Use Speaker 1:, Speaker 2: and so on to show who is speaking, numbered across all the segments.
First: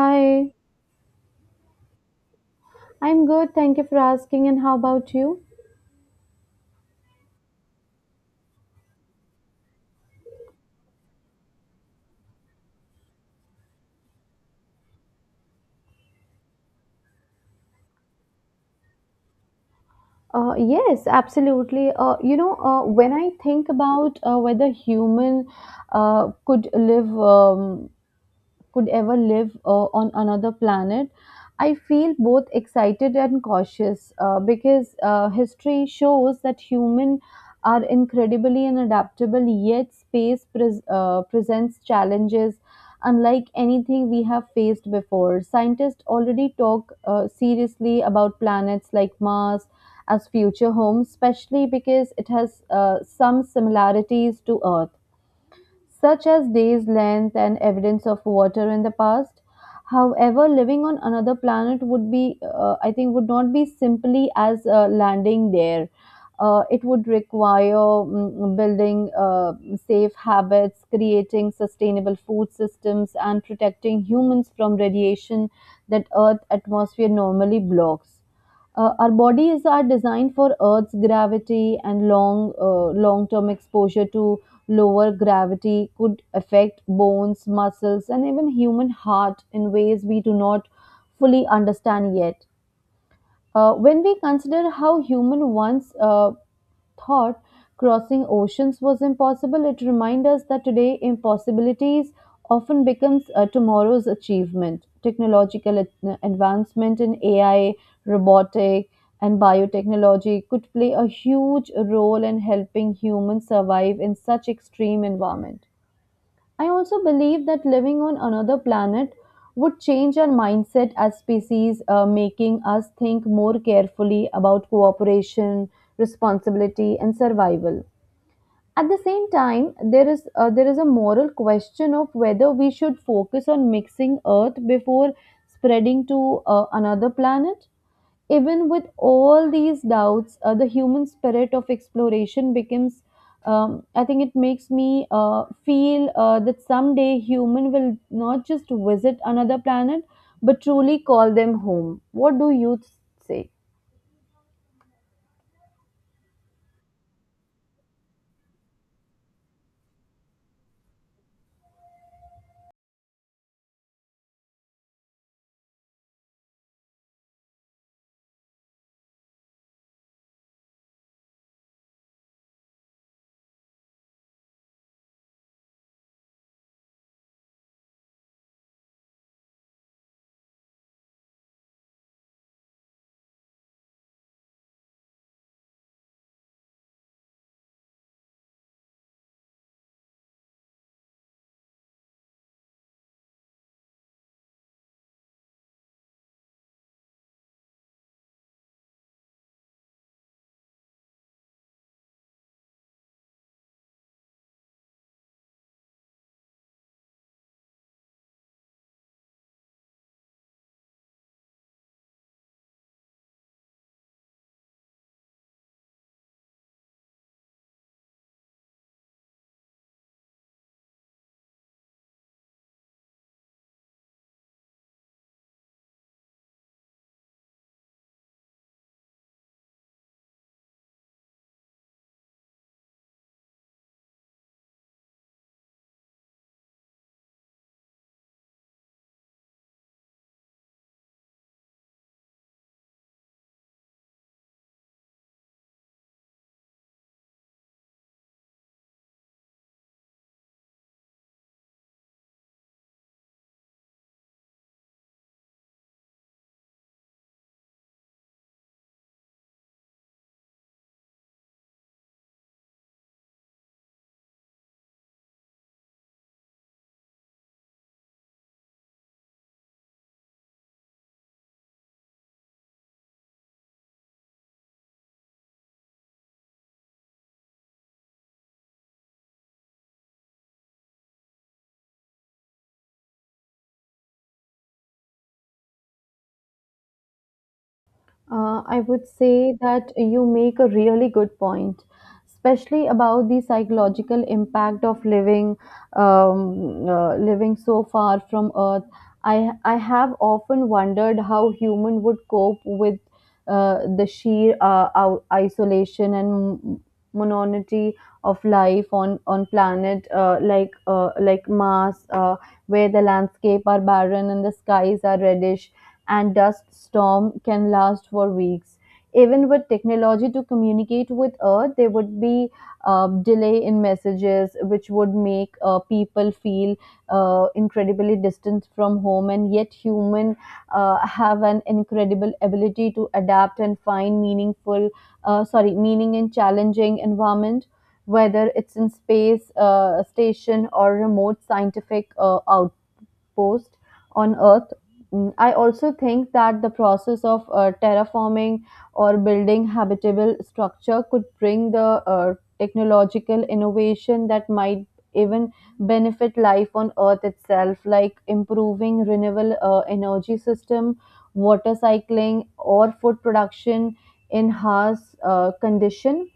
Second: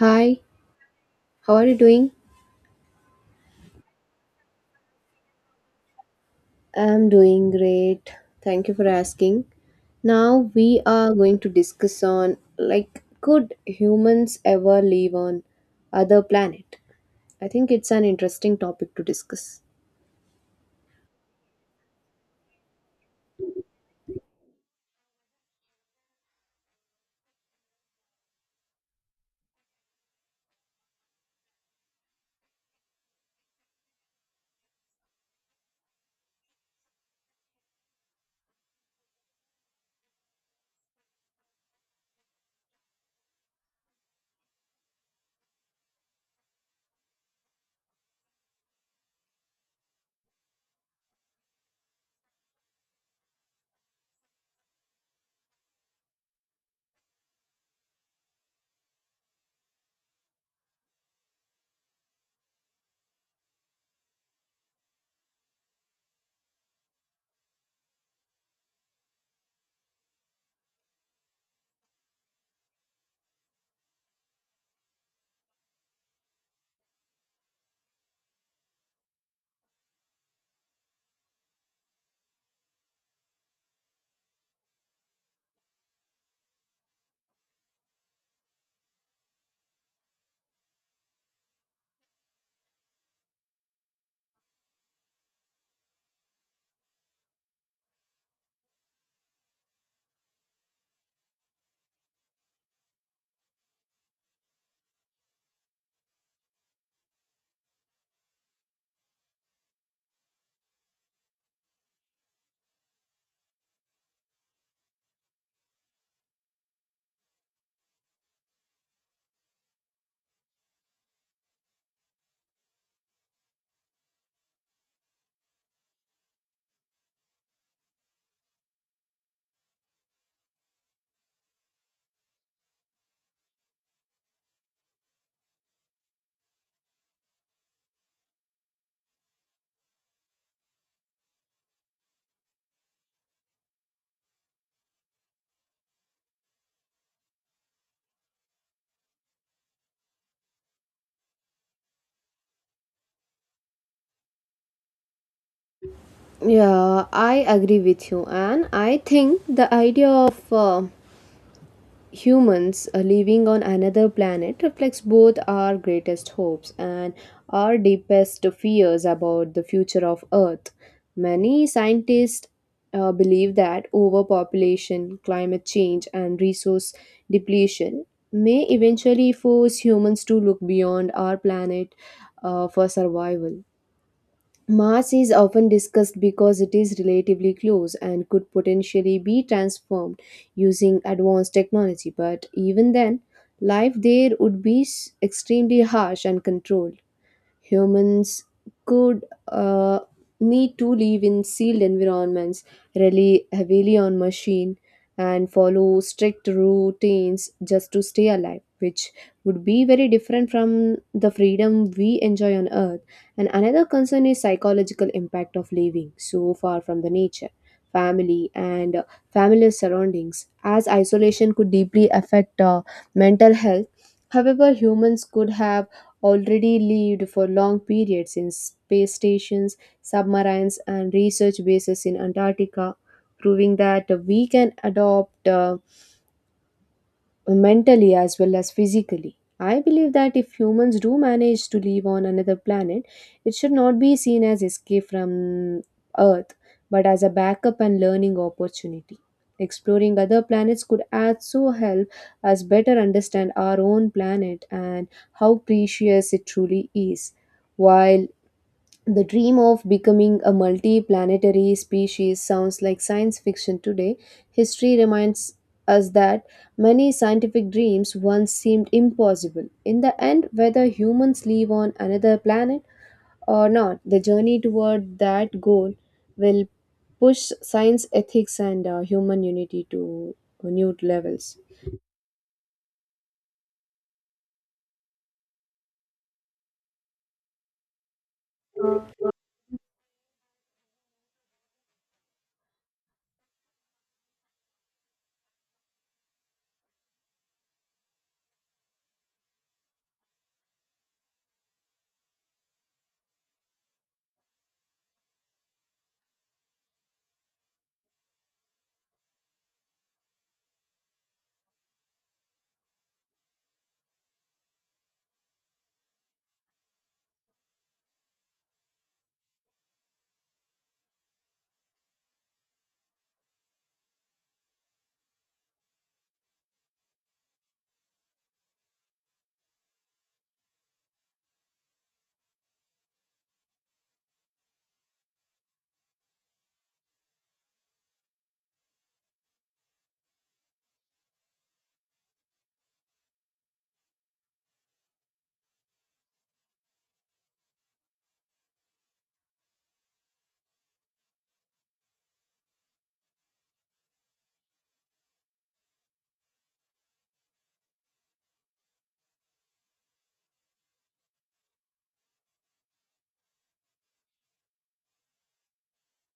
Speaker 1: Hi, how are you doing?
Speaker 2: I'm good. Thank you for asking. And how about you?
Speaker 1: I'm doing great. Thank you for asking. Now we are going to discuss on could humans ever live on other planet? I think it's an interesting topic to discuss.
Speaker 2: Yes, absolutely. When I think about whether human uh, could live um, could ever live on another planet. I feel both excited and cautious because history shows that humans are incredibly unadaptable, yet space presents challenges unlike anything we have faced before. Scientists already talk seriously about planets like Mars as future homes, especially because it has some similarities to Earth, such as days length and evidence of water in the past. However, living on another planet would be I think would not be simply as landing there. It would require building safe habits, creating sustainable food systems, and protecting humans from radiation that Earth atmosphere normally blocks. Our bodies are designed for Earth's gravity and long-term exposure to lower gravity could affect bones, muscles, and even human heart in ways we do not fully understand yet. When we consider how human once thought crossing oceans was impossible, it reminds us that today impossibilities often becomes tomorrow's achievement. Technological advancement in AI, robotic, and biotechnology could play a huge role in helping humans survive in such extreme environment. I also believe that living on another planet would change our mindset as species, making us think more carefully about cooperation, responsibility, and survival. At the same time, there is a moral question of whether we should focus on mixing Earth before spreading to another planet. Even with all these doubts, the human spirit of exploration I think it makes me feel that someday human will not just visit another planet, but truly call them home. What do you say?
Speaker 1: Yeah, I agree with you and I think the idea of humans living on another planet reflects both our greatest hopes and our deepest fears about the future of Earth. Many scientists believe that overpopulation, climate change, and resource depletion may eventually force humans to look beyond our planet for survival. Mars is often discussed because it is relatively close and could potentially be transformed using advanced technology, but even then, life there would be extremely harsh and controlled. Humans could need to live in sealed environments, rely heavily on machine, and follow strict routines just to stay alive, which would be very different from the freedom we enjoy on Earth. And another concern is psychological impact of living so far from the nature, family, and familiar surroundings, as isolation could deeply affect mental health. However, humans could have already lived for long periods in space stations, submarines, and research bases in Antarctica, proving that we can adopt. Mentally as well as physically. I believe that if humans do manage to live on another planet, it should not be seen as escape from Earth, but as a backup and learning opportunity. Exploring other planets could also help us better understand our own planet and how precious it truly is. While the dream of becoming a multi-planetary species sounds like science fiction today. History reminds us that many scientific dreams once seemed impossible. In the end, whether humans live on another planet or not, the journey toward that goal will push science, ethics, and human unity to new levels.
Speaker 2: I would say that you make a really good point, especially about the psychological impact of living so far from Earth. I have often wondered how human would cope with the sheer isolation and monotony of life on planet like Mars, where the landscape are barren and the skies are reddish and dust storm can last for weeks. Even with technology to communicate with Earth, there would be delay in messages, which would make people feel incredibly distant from home. And yet, human have an incredible ability to adapt and find meaning in challenging environment, whether it's in space station or remote scientific out post on Earth. I also think that the process of terraforming or building habitable structure could bring the uh, technological innovation that might even benefit life on Earth itself, like improving renewable energy system, water cycling, or food production in harsh condition.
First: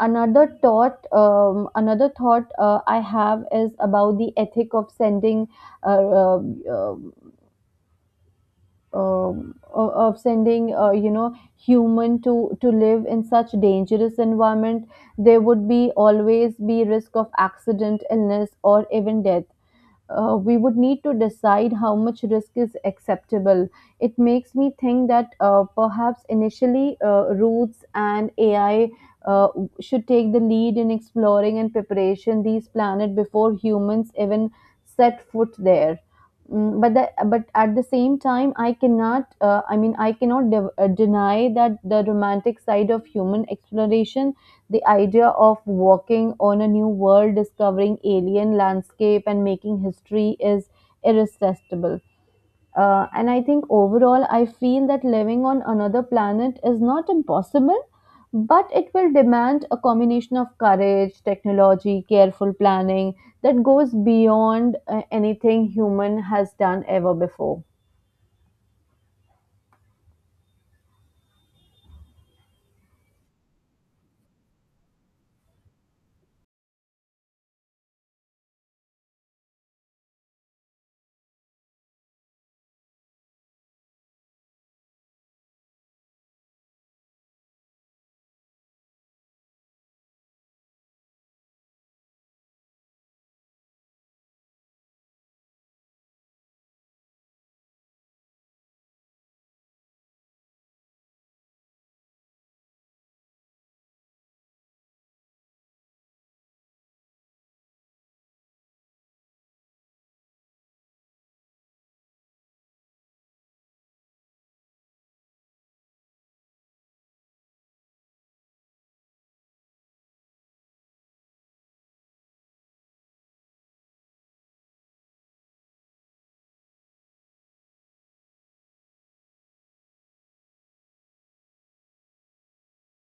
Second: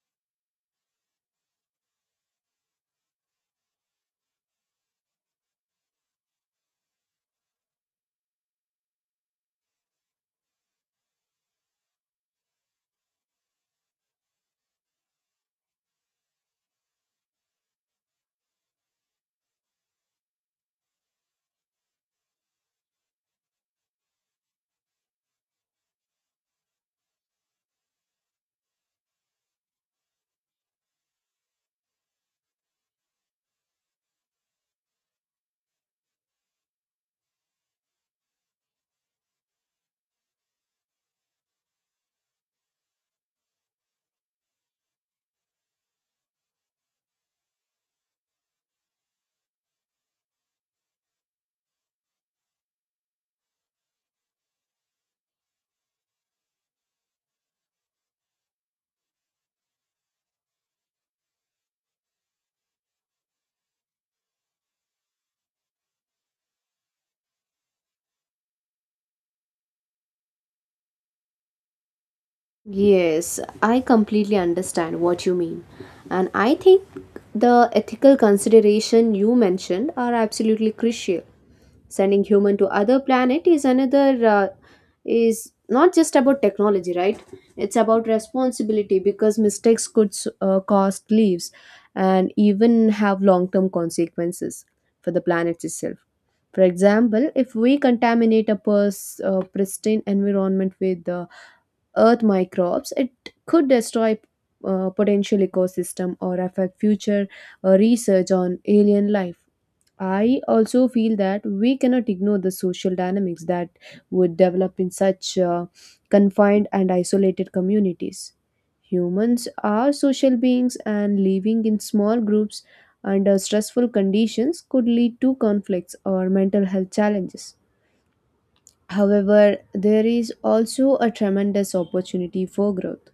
Speaker 2: Another thought I have is about the ethic of sending uh, um, um, human to live in such dangerous environment. There would be always be risk of accident illness or even death. We would need to decide how much risk is acceptable. It makes me think that perhaps initially roots and AI uh, should take the lead in exploring and preparation these planet before humans even set foot there. But at the same time, I cannot. I mean, I cannot deny that the romantic side of human exploration, the idea of walking on a new world, discovering alien landscape, and making history is irresistible. And I think overall, I feel that living on another planet is not impossible, but it will demand a combination of courage, technology, careful planning that goes beyond anything human has done ever before.
Speaker 1: Yes, I completely understand what you mean. And I think the ethical consideration you mentioned are absolutely crucial. Sending human to other planet is not just about technology, right? It's about responsibility because mistakes could cost lives and even have long-term consequences for the planet itself. For example, if we contaminate a pristine environment with earth microbes, it could destroy potential ecosystem or affect future research on alien life. I also feel that we cannot ignore the social dynamics that would develop in such confined and isolated communities. Humans are social beings, and living in small groups under stressful conditions could lead to conflicts or mental health challenges. However, there is also a tremendous opportunity for growth.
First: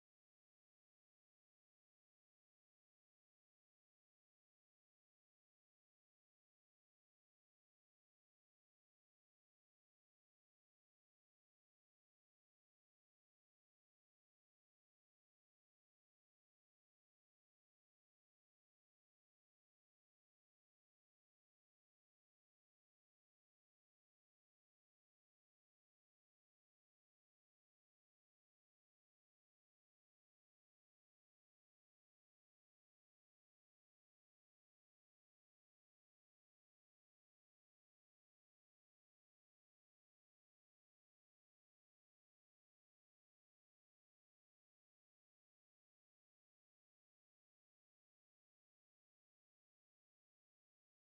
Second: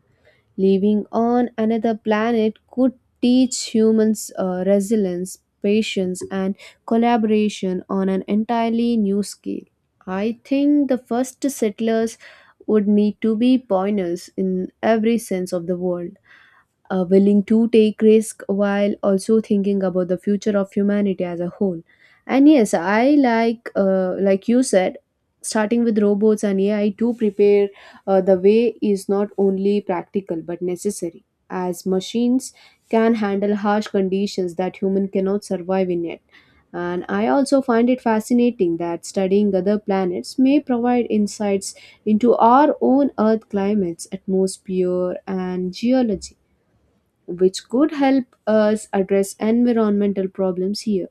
Speaker 1: Living on another planet could teach humans resilience, patience, and collaboration on an entirely new scale. I think the first settlers would need to be pioneers in every sense of the world, willing to take risk while also thinking about the future of humanity as a whole. And yes, I like you said, starting with robots and ai to prepare the way is not only practical but necessary, as machines can handle harsh conditions that human cannot survive in yet. And I also find it fascinating that studying other planets may provide insights into our own earth climates atmosphere and geology, which could help us address environmental problems here.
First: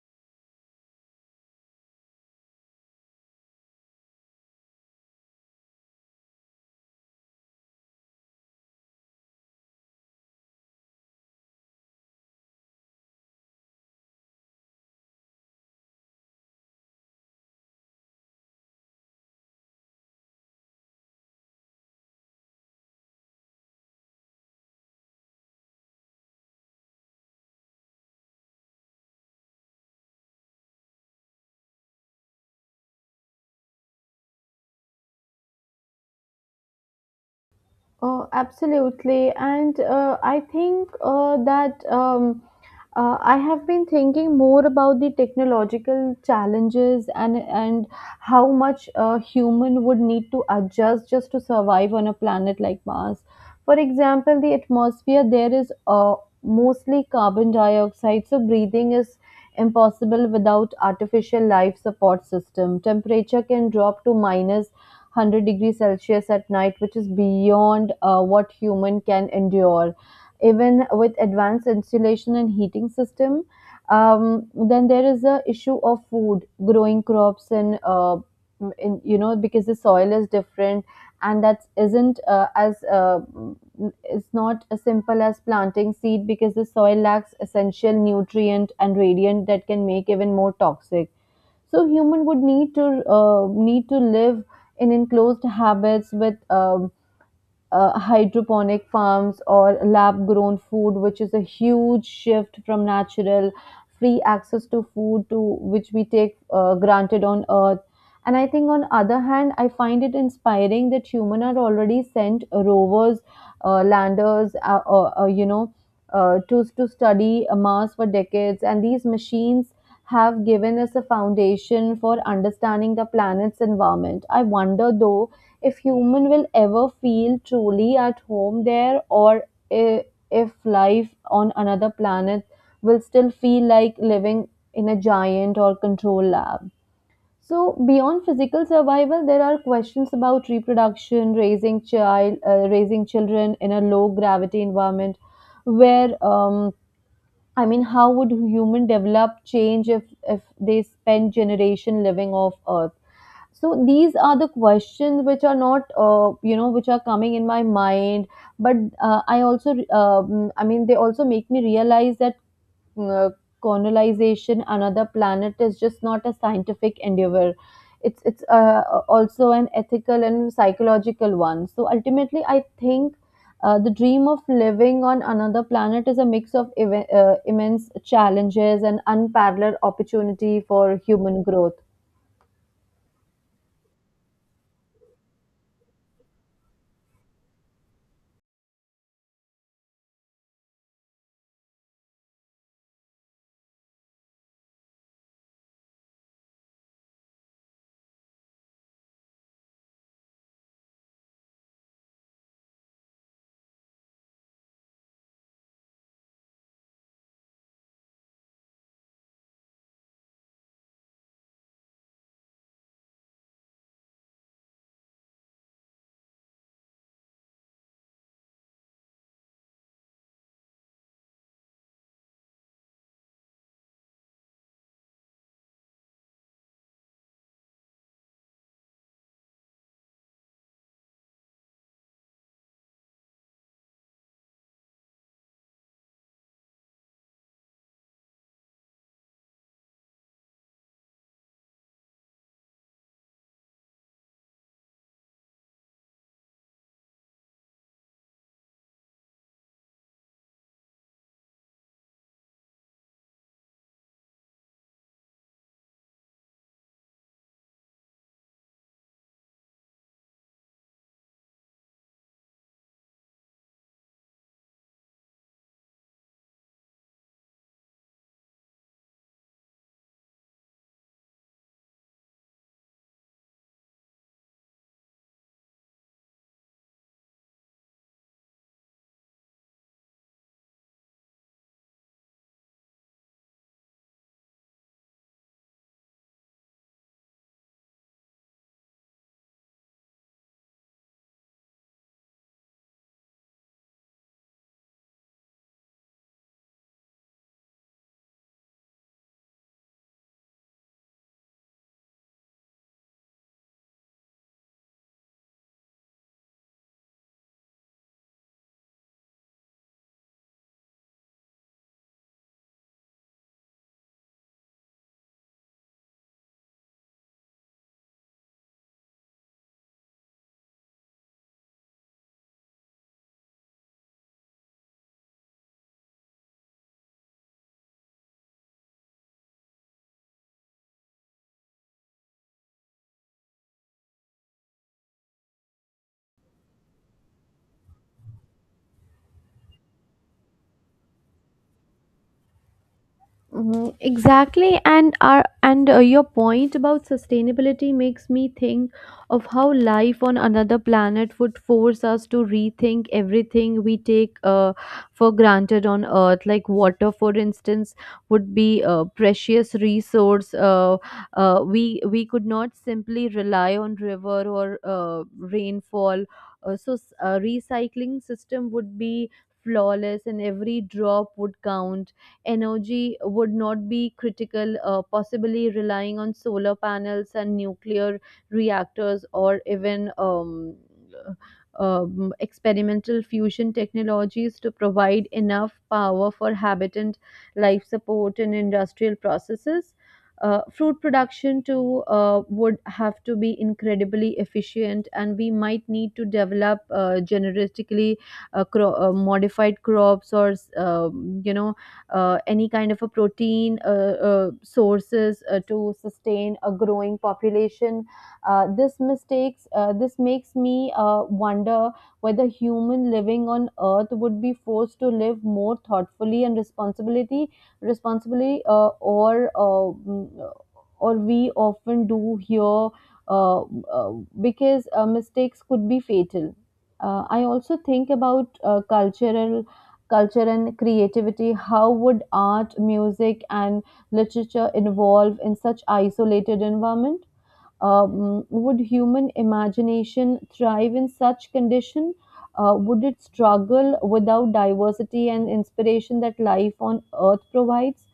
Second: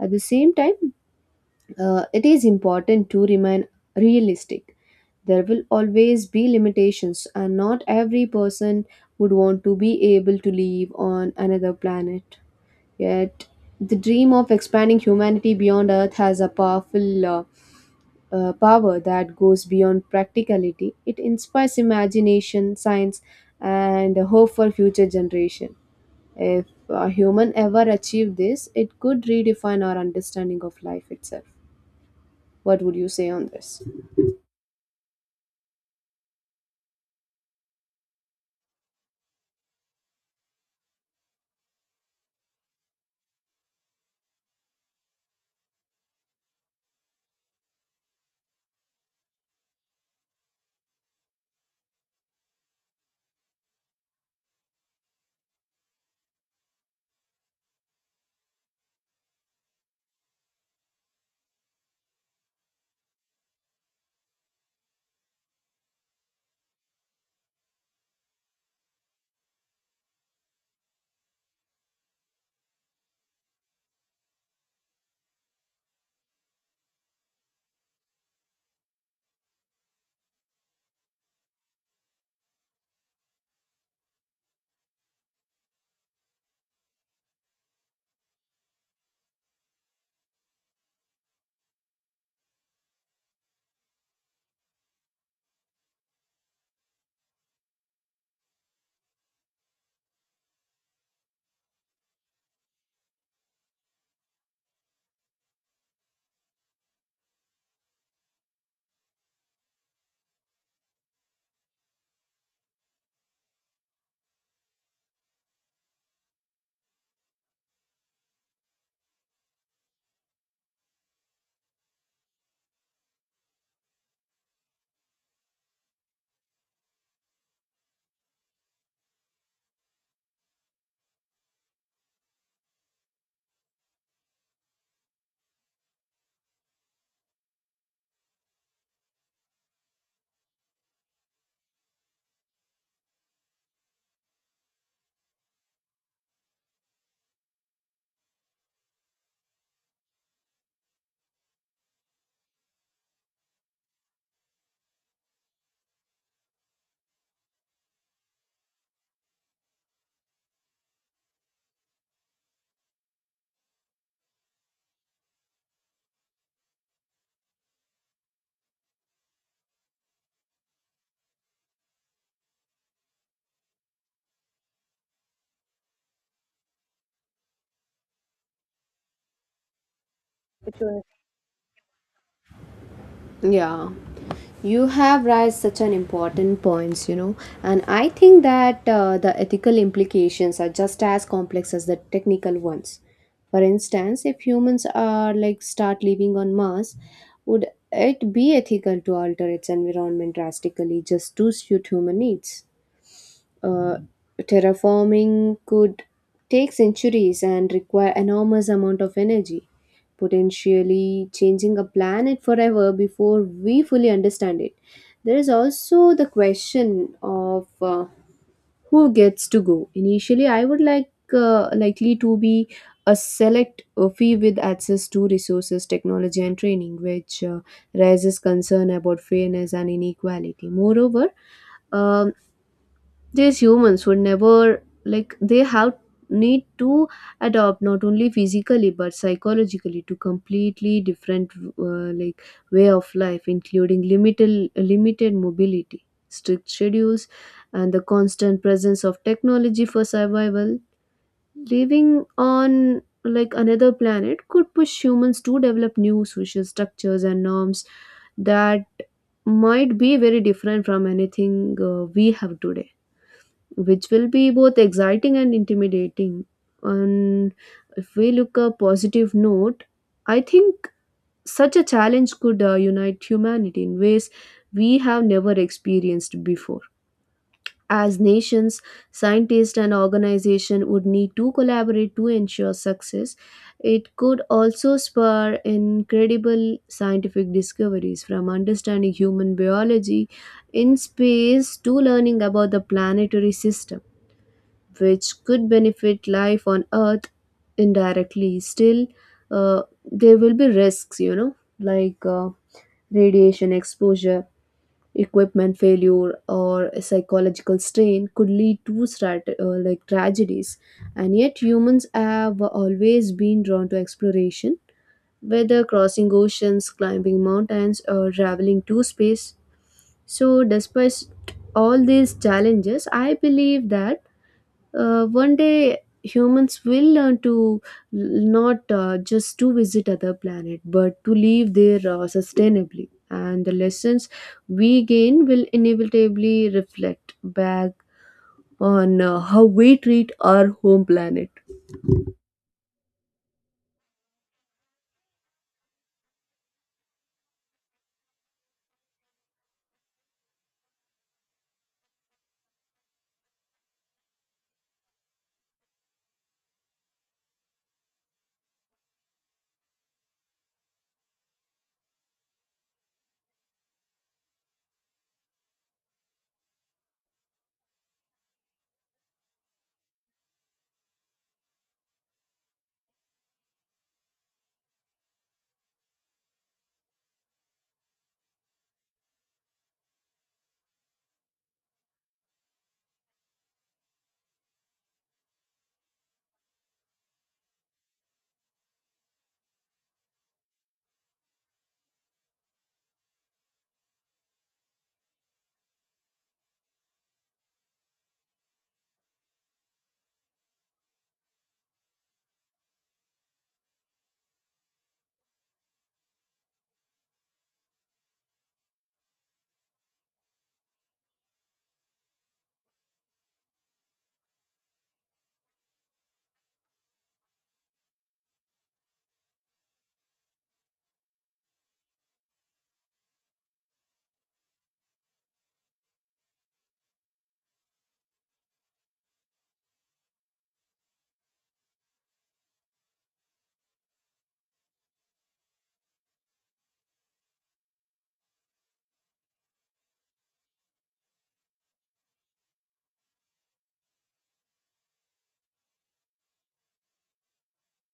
Speaker 1: At the same time, it is important to remain realistic. There will always be limitations, and not every person would want to be able to live on another planet. Yet, the dream of expanding humanity beyond Earth has a powerful power that goes beyond practicality. It inspires imagination, science, and hope for future generations. If a human ever achieved this, it could redefine our understanding of life itself. What would you say on this?
Speaker 2: Absolutely. And I think that I have been thinking more about the technological challenges and how much a human would need to adjust just to survive on a planet like Mars. For example, the atmosphere there is mostly carbon dioxide, so breathing is impossible without artificial life support system. Temperature can drop to minus 100 degrees Celsius at night, which is beyond what human can endure. Even with advanced insulation and heating system, then there is a issue of food, growing crops and because the soil is different, and that isn't as is not as simple as planting seed because the soil lacks essential nutrient and radiant that can make even more toxic. So human would need to live in enclosed habits with hydroponic farms or lab grown food, which is a huge shift from natural free access to food to which we take granted on earth. And I think, on other hand, I find it inspiring that human are already sent rovers, landers, to study Mars for decades, and these machines have given us a foundation for understanding the planet's environment. I wonder though if human will ever feel truly at home there or i- if life on another planet will still feel like living in a giant or control lab. So beyond physical survival, there are questions about reproduction, raising children in a low gravity environment, where I mean, how would human develop change if they spend generation living off Earth? So these are the questions which are not you know which are coming in my mind. But uh, i also I mean, they also make me realize that uh, colonization another planet is just not a scientific endeavor. It's also an ethical and psychological one, so ultimately I think the dream of living on another planet is a mix of immense challenges and unparalleled opportunity for
Speaker 1: Opportunity.
Speaker 2: human growth.
Speaker 1: Yeah, you have raised such an important points, you know, and I think that the ethical implications are just as complex as the technical ones. For instance, if humans are like start living on Mars, would it be ethical to alter its environment drastically just to suit human needs? Uh, Terraforming could take centuries and require enormous amount of energy, potentially changing a planet forever before we fully understand it. There is also the question of who gets to go. Initially, I would likely to be a select few with access to resources, technology, and training, which raises concern about fairness and inequality. Moreover, um, these humans would never like they have need to adopt not only physically but psychologically to completely different, uh, like way of life including limited mobility, strict schedules, and the constant presence of technology for survival. Living on like another planet could push humans to develop new social structures and norms that might be very different from anything we have today, which will be both exciting and intimidating. And if we look a positive note, I think such a challenge could unite humanity in ways we have never experienced before. As nations, scientists and organizations would need to collaborate to ensure success. It could also spur incredible scientific discoveries, from understanding human biology in space to learning about the planetary system, which could benefit life on earth indirectly. Still, uh, there will be risks, you know, like radiation exposure, equipment failure, or psychological strain could lead to like tragedies. And yet humans have always been drawn to exploration, whether crossing oceans, climbing mountains, or traveling to space. So despite all these challenges, I believe that one day humans will learn to l- not just to visit other planet but to live there sustainably, and the lessons we gain will inevitably reflect back on how we treat our home planet.
Speaker 2: Mhm, exactly, and your point about sustainability makes me think of how life on another planet would force us to rethink everything we take for granted on Earth. Like water, for instance, would be a precious resource. We could not simply rely on river or rainfall. So recycling system would be flawless, and every drop would count. Energy would not be critical, possibly relying on solar panels and nuclear reactors or even experimental fusion technologies to provide enough power for habitant life support and industrial processes. Fruit production too would have to be incredibly efficient, and we might need to develop genetically modified crops or any kind of a protein sources to sustain a growing population. This makes me wonder whether human living on earth would be forced to live more thoughtfully and responsibility responsibly, or we often do here, uh, uh, because mistakes could be fatal. I also think about cultural culture and creativity. How would art, music, and literature evolve in such isolated environment? Would human imagination thrive in such condition? Would it struggle without diversity and inspiration that life on earth provides?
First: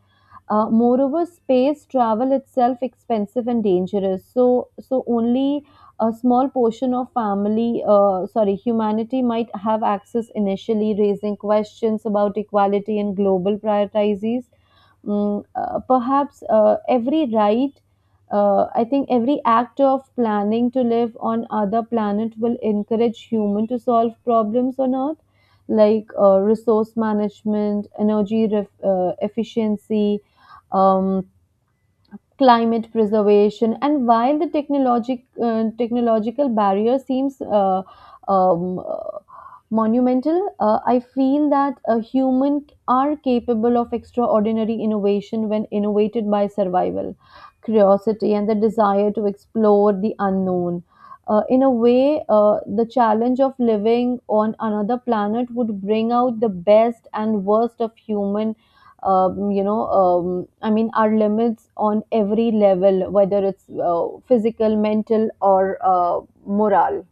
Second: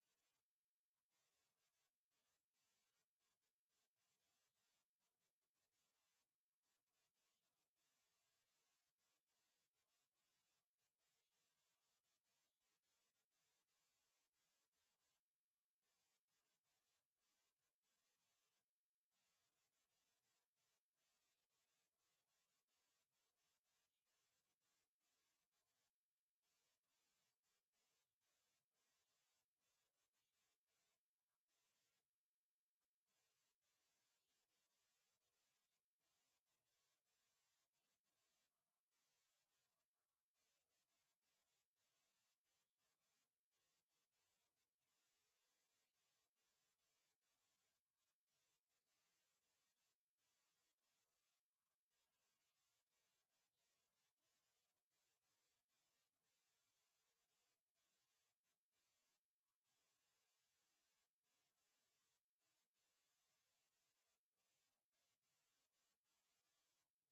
Speaker 2: Moreover, space travel itself expensive and dangerous. So only a small portion of humanity might have access initially, raising questions about equality and global priorities. Mm, uh, perhaps uh, every right, I think every act of planning to live on other planet will encourage human to solve problems on Earth, like resource management, energy efficiency, um, climate preservation. And while the technological barrier seems um, uh, monumental, I feel that a human are capable of extraordinary innovation when innovated by survival, curiosity, and the desire to explore the unknown. In a way, the challenge of living on another planet would bring out the best and worst of human, I mean, our limits on every level, whether it's physical, mental, or moral.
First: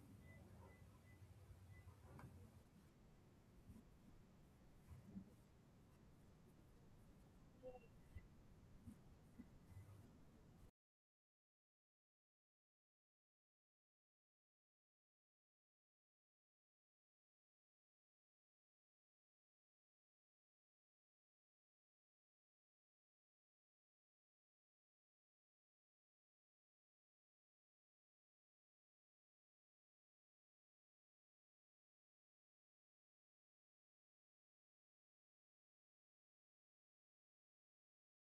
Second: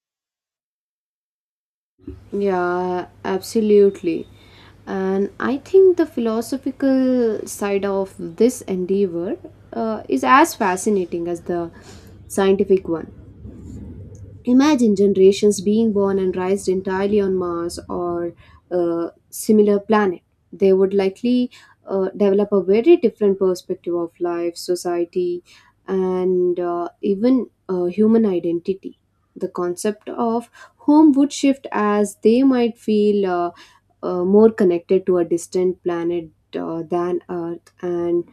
Speaker 1: Yeah, absolutely. And I think the philosophical side of this endeavor is as fascinating as the scientific one. Imagine generations being born and raised entirely on Mars or a similar planet. They would likely develop a very different perspective of life, society, and even human identity. The concept of home would shift as they might feel more connected to a distant planet than Earth, and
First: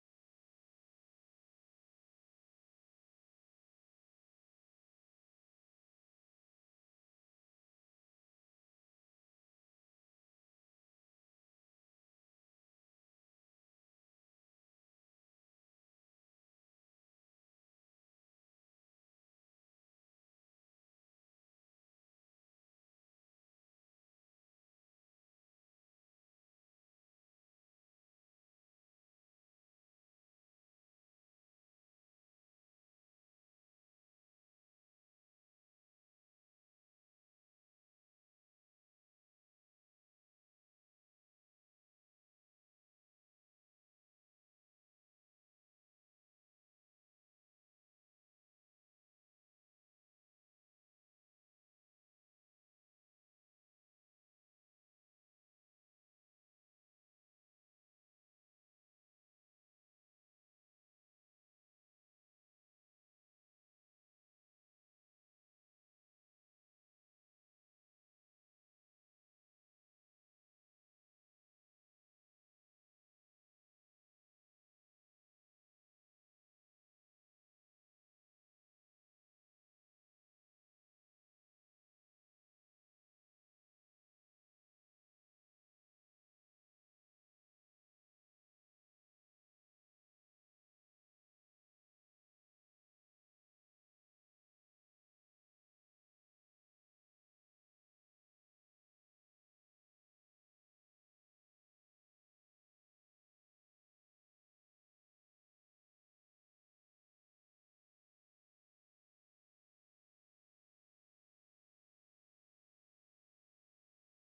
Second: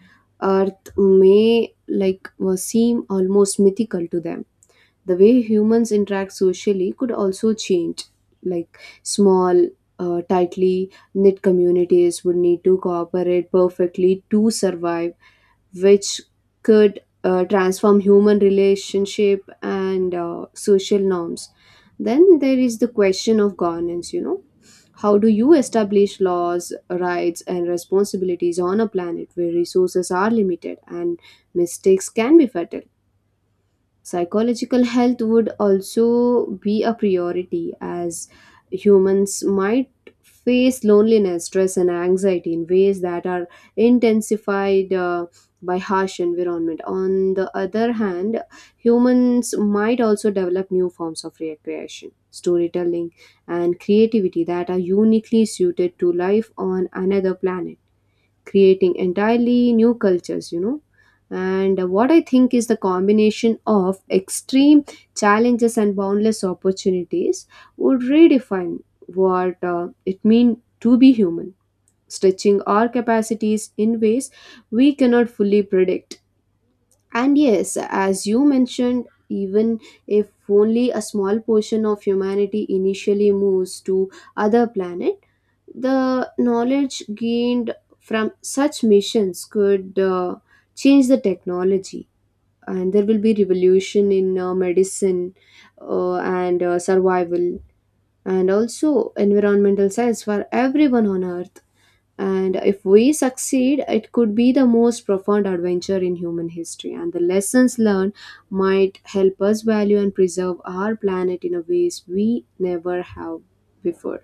Speaker 1: Earth may seem almost mythical to them. The way humans interact socially could also change, like small, tightly knit communities would need to cooperate perfectly to survive, which could transform human relationship and social norms. Then there is the question of governance, you know, how do you establish laws, rights, and responsibilities on a planet where resources are limited and mistakes can be fatal. Psychological health would also be a priority, as humans might face loneliness, stress, and anxiety in ways that are intensified by harsh environment. On the other hand, humans might also develop new forms of recreation, storytelling, and creativity that are uniquely suited to life on another planet, creating entirely new cultures, you know. And what I think is the combination of extreme challenges and boundless opportunities would redefine what it means to be human, stretching our capacities in ways we cannot fully predict. And yes, as you mentioned, even if only a small portion of humanity initially moves to other planet, the knowledge gained from such missions could change the technology, and there will be revolution in medicine, and survival, and also environmental science for everyone on earth. And if we succeed, it could be the most profound adventure in human history. And the lessons learned might help us value and preserve our planet in a ways we never have before.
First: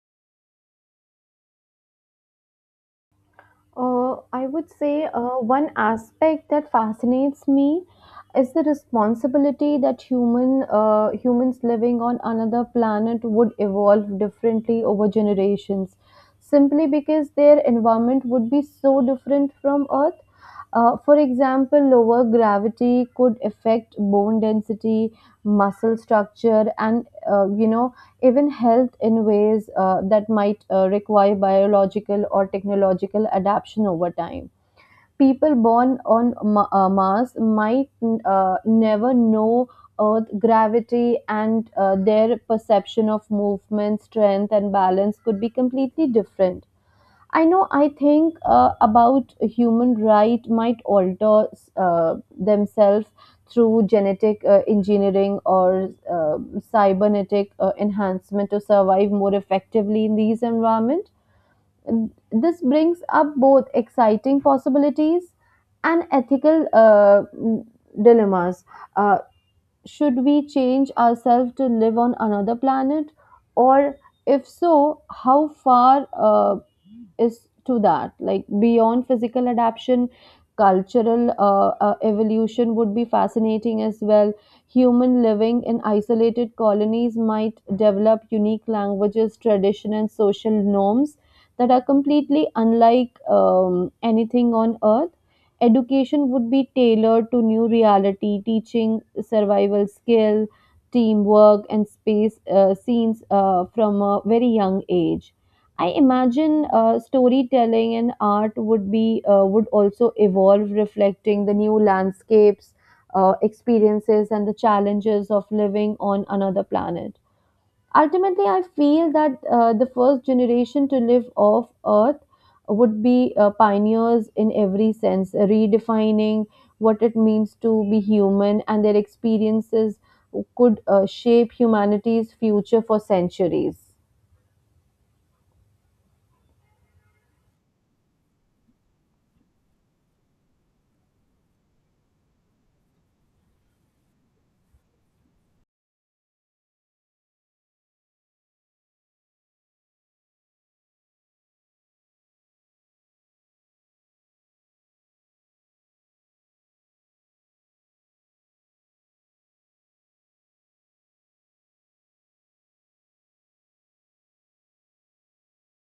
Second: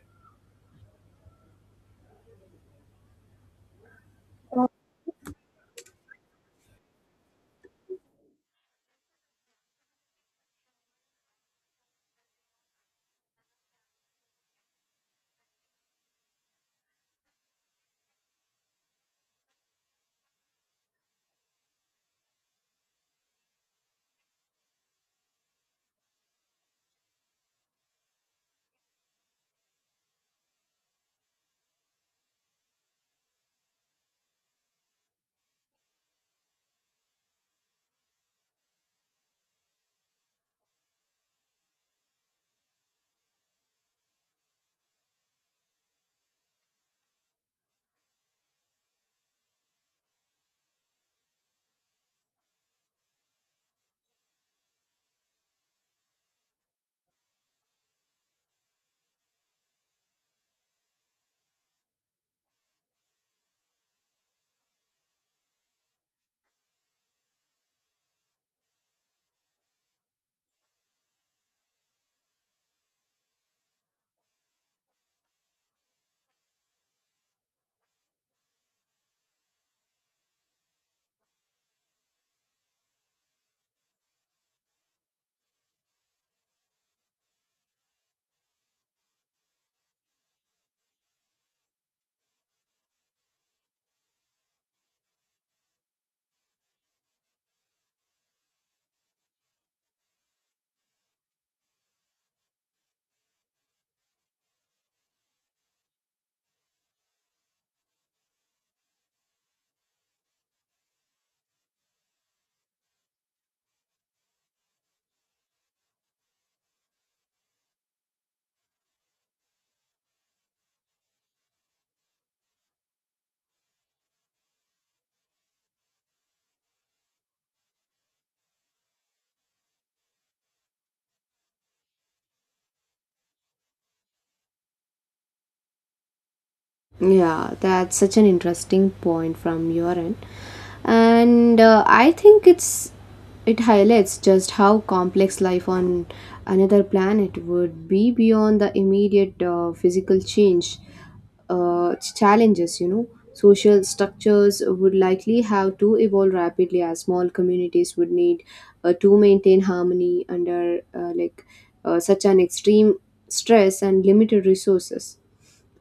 Speaker 2: I would say one aspect that fascinates me is the responsibility that humans living on another planet would evolve differently over generations, simply because their environment would be so different from Earth. For example, lower gravity could affect bone density, muscle structure, and even health in ways that might require biological or technological adaptation over time. People born on Mars might never know Earth gravity, and their perception of movement, strength, and balance could be completely different. I know. I think about human right might alter themselves through genetic engineering or cybernetic enhancement to survive more effectively in these environments. This brings up both exciting possibilities and ethical dilemmas. Uh, should we change ourselves to live on another planet, or if so, how far is to that, like beyond physical adaptation, cultural evolution would be fascinating as well. Human living in isolated colonies might develop unique languages, tradition, and social norms that are completely unlike anything on earth. Education would be tailored to new reality, teaching survival skill, teamwork, and space scenes from a very young age. I imagine storytelling and art would also evolve, reflecting the new landscapes, experiences, and the challenges of living on another planet. Ultimately, I feel that the first generation to live off Earth would be pioneers in every sense, redefining what it means to be human, and their experiences could shape humanity's future for centuries.
Speaker 1: Yeah, that's such an interesting point from your end. And I think it's it highlights just how complex life on another planet would be beyond the immediate physical change challenges, you know. Social structures would likely have to evolve rapidly, as small communities would need to maintain harmony under such an extreme stress and limited resources.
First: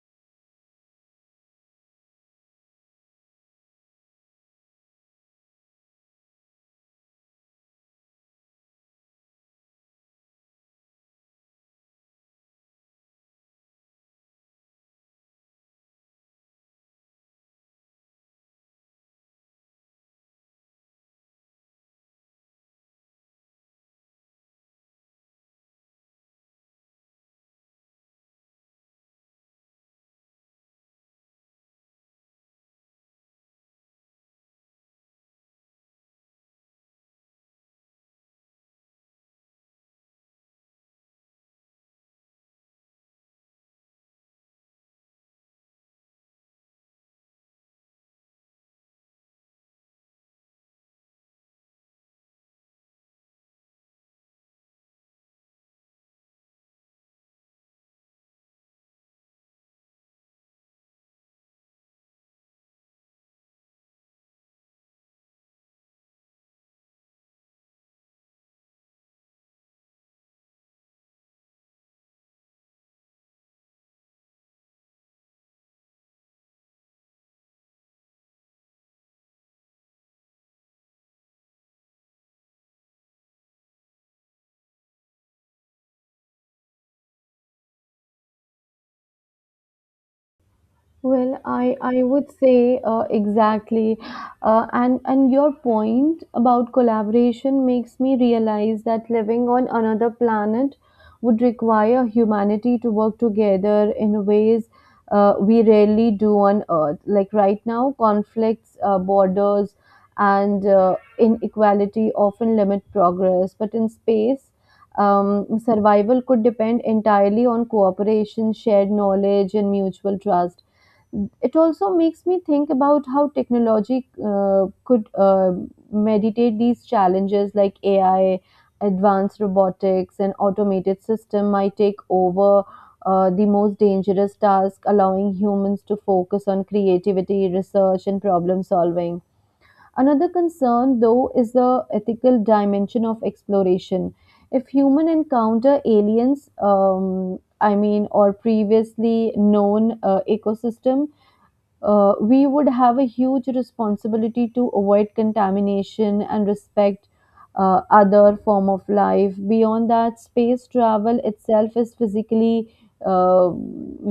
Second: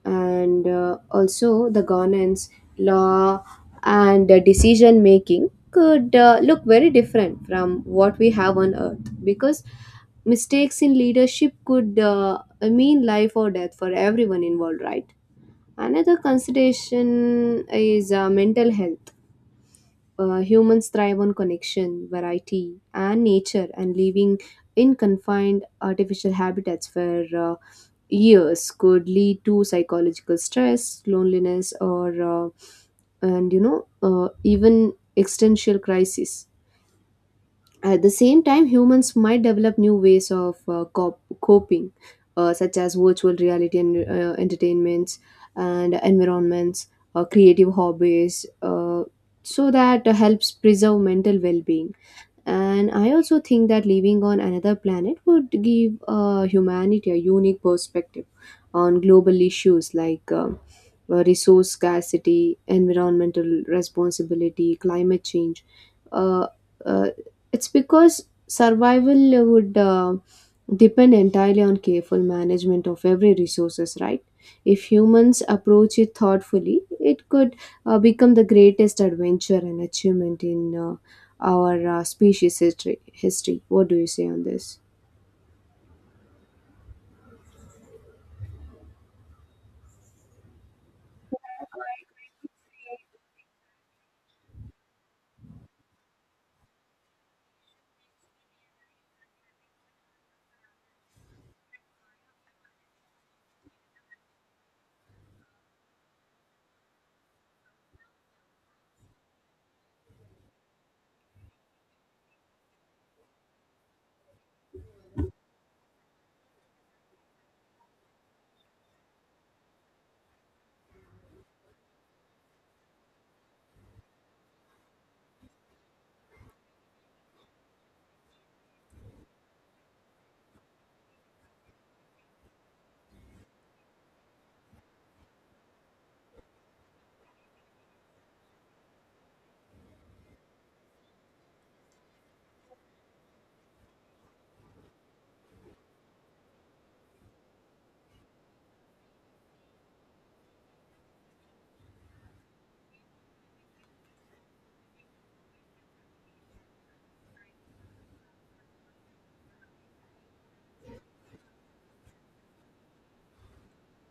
Speaker 1: And also the governance, law, and decision making could look very different from what we have on earth, because mistakes in leadership could mean life or death for everyone involved, right? Another consideration is mental health. Humans thrive on connection, variety, and nature, and living in confined artificial habitats where years could lead to psychological stress, loneliness, or and you know even existential crisis. At the same time, humans might develop new ways of coping, such as virtual reality and entertainments and environments, creative hobbies, so that helps preserve mental well-being. And I also think that living on another planet would give humanity a unique perspective on global issues like resource scarcity, environmental responsibility, climate change. Uh, uh, it's because survival would depend entirely on careful management of every resources, right? If humans approach it thoughtfully, it could become the greatest adventure and achievement in our species history. What do you say on this?
Speaker 2: Well, I would say exactly, and your point about collaboration makes me realize that living on another planet would require humanity to work together in ways we rarely do on Earth. Like right now, conflicts, borders, and inequality often limit progress, but in space. Survival could depend entirely on cooperation, shared knowledge, and mutual trust. It also makes me think about how technology could meditate these challenges, like AI, advanced robotics, and automated system might take over the most dangerous task, allowing humans to focus on creativity, research, and problem solving. Another concern, though, is the ethical dimension of exploration. If human encounter aliens, I mean, or previously known ecosystem, we would have a huge responsibility to avoid contamination and respect other form of life. Beyond that, space travel itself is physically uh,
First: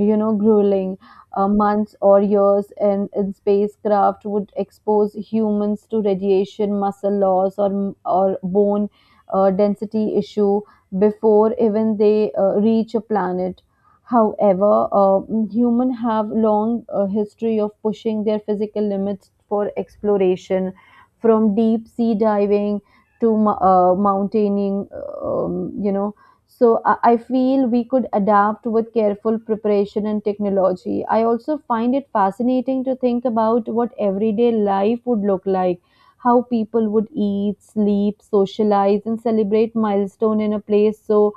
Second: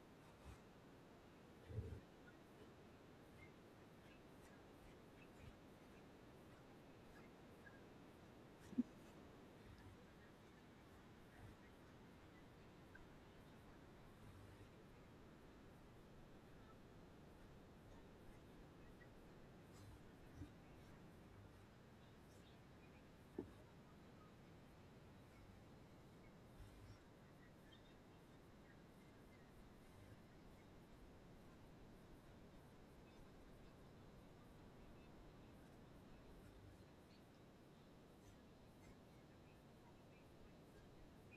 Speaker 2: grueling. Months or years in spacecraft would expose humans to radiation, muscle loss, or bone density issue before even they reach a planet. However, humans have long history of pushing their physical limits for exploration, from deep sea diving to mountaineering. Um, you know, so I feel we could adapt with careful preparation and technology. I also find it fascinating to think about what everyday life would look like. How people would eat, sleep, socialize, and celebrate milestone in a place so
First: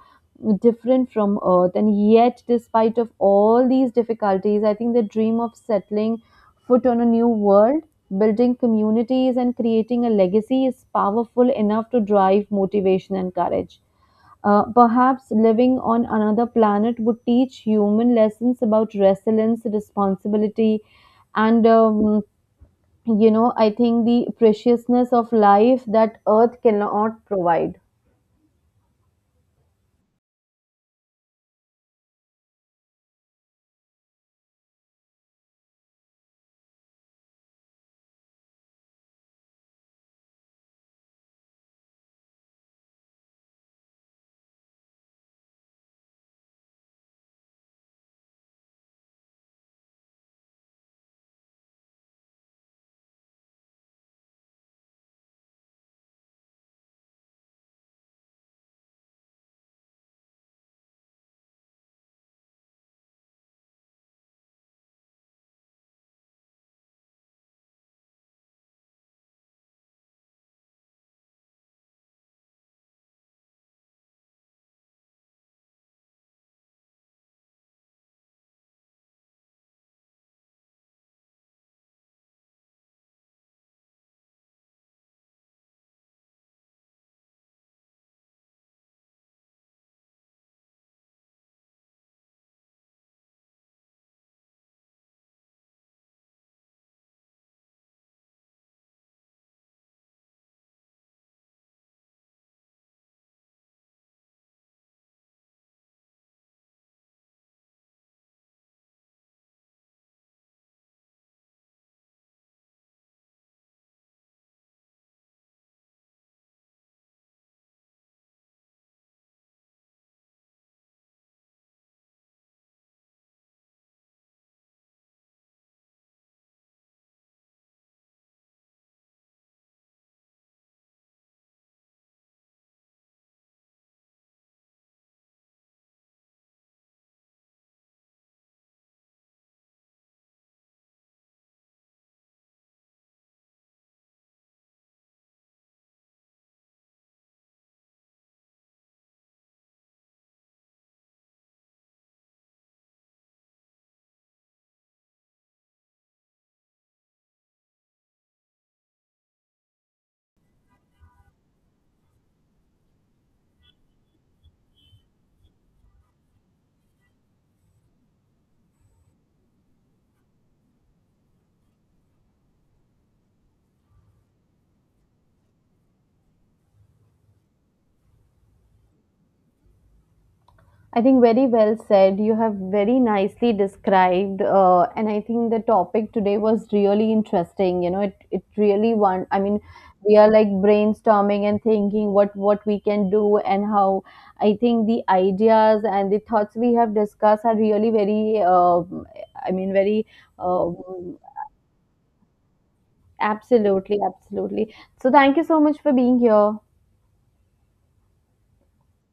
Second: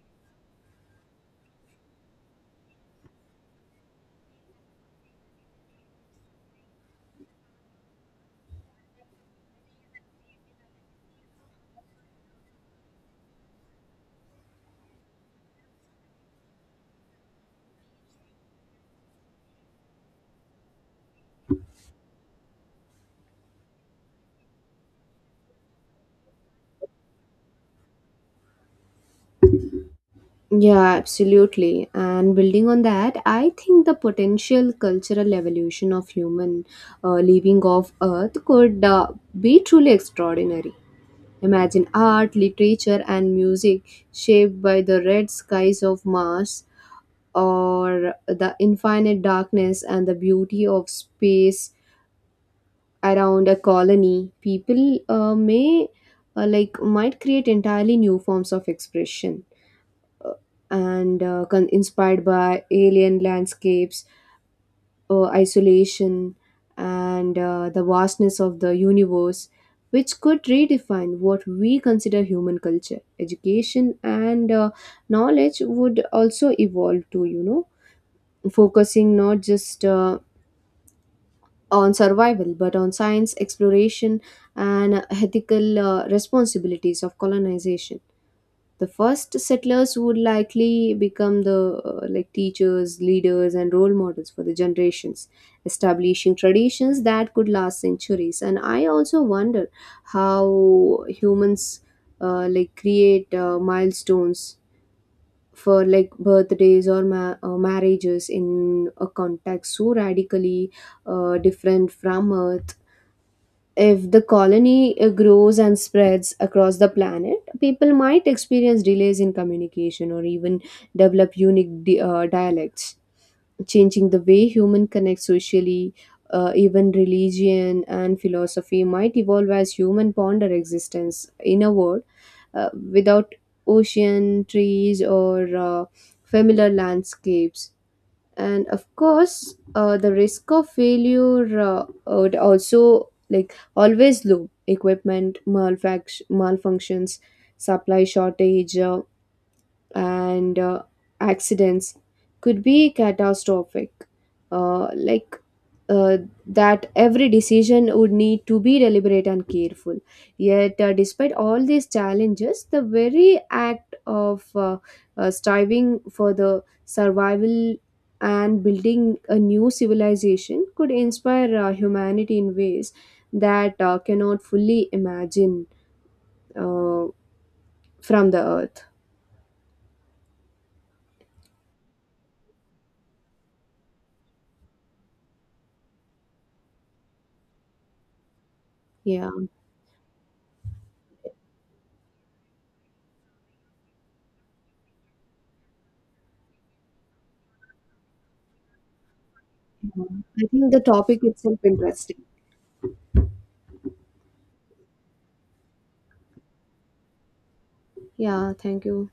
Speaker 2: different from earth. And yet, despite of all these difficulties, I think they dream of settling foot on a new world, building communities, and creating a legacy is powerful enough to drive motivation and courage. Perhaps living on another planet would teach human lessons about resilience, responsibility, and I think the preciousness of life that earth cannot provide.
Speaker 1: Yeah, absolutely. And building on that, I think the potential cultural evolution of human living off Earth could be truly extraordinary. Imagine art, literature, and music shaped by the red skies of Mars or the infinite darkness and the beauty of space around a colony. People may like might create entirely new forms of expression, uh, inspired by alien landscapes, isolation, and the vastness of the universe, which could redefine what we consider human culture. Education and knowledge would also evolve to, you know, focusing not just on survival, but on science, exploration, and ethical responsibilities of colonization. The first settlers would likely become the, teachers, leaders, and role models for the generations, establishing traditions that could last centuries. And I also wonder how humans create milestones for like birthdays or marriages in a context so radically different from Earth. If the colony grows and spreads across the planet, people might experience delays in communication or even develop unique dialects, changing the way human connect socially. Even religion and philosophy might evolve as human ponder existence in a world without ocean, trees, or familiar landscapes. And of course, the risk of failure would also like always low, equipment malfunctions, supply shortage, and accidents could be catastrophic, uh, like uh, that every decision would need to be deliberate and careful. Yet, despite all these challenges, the very act of striving for the survival and building a new civilization could inspire humanity in ways that cannot fully imagine uh, from the earth.
Speaker 2: I think very well said. You have very nicely described, and I think the topic today was really interesting. You know, it really want.
Speaker 1: Yeah,
Speaker 2: I mean, we are like brainstorming and thinking what we can do and how. I think the ideas and the thoughts we have discussed are really very. I mean, very.
Speaker 1: I think the
Speaker 2: um
Speaker 1: topic itself interesting.
Speaker 2: Absolutely, absolutely. So thank you so much for being here.
Speaker 1: Yeah, thank you.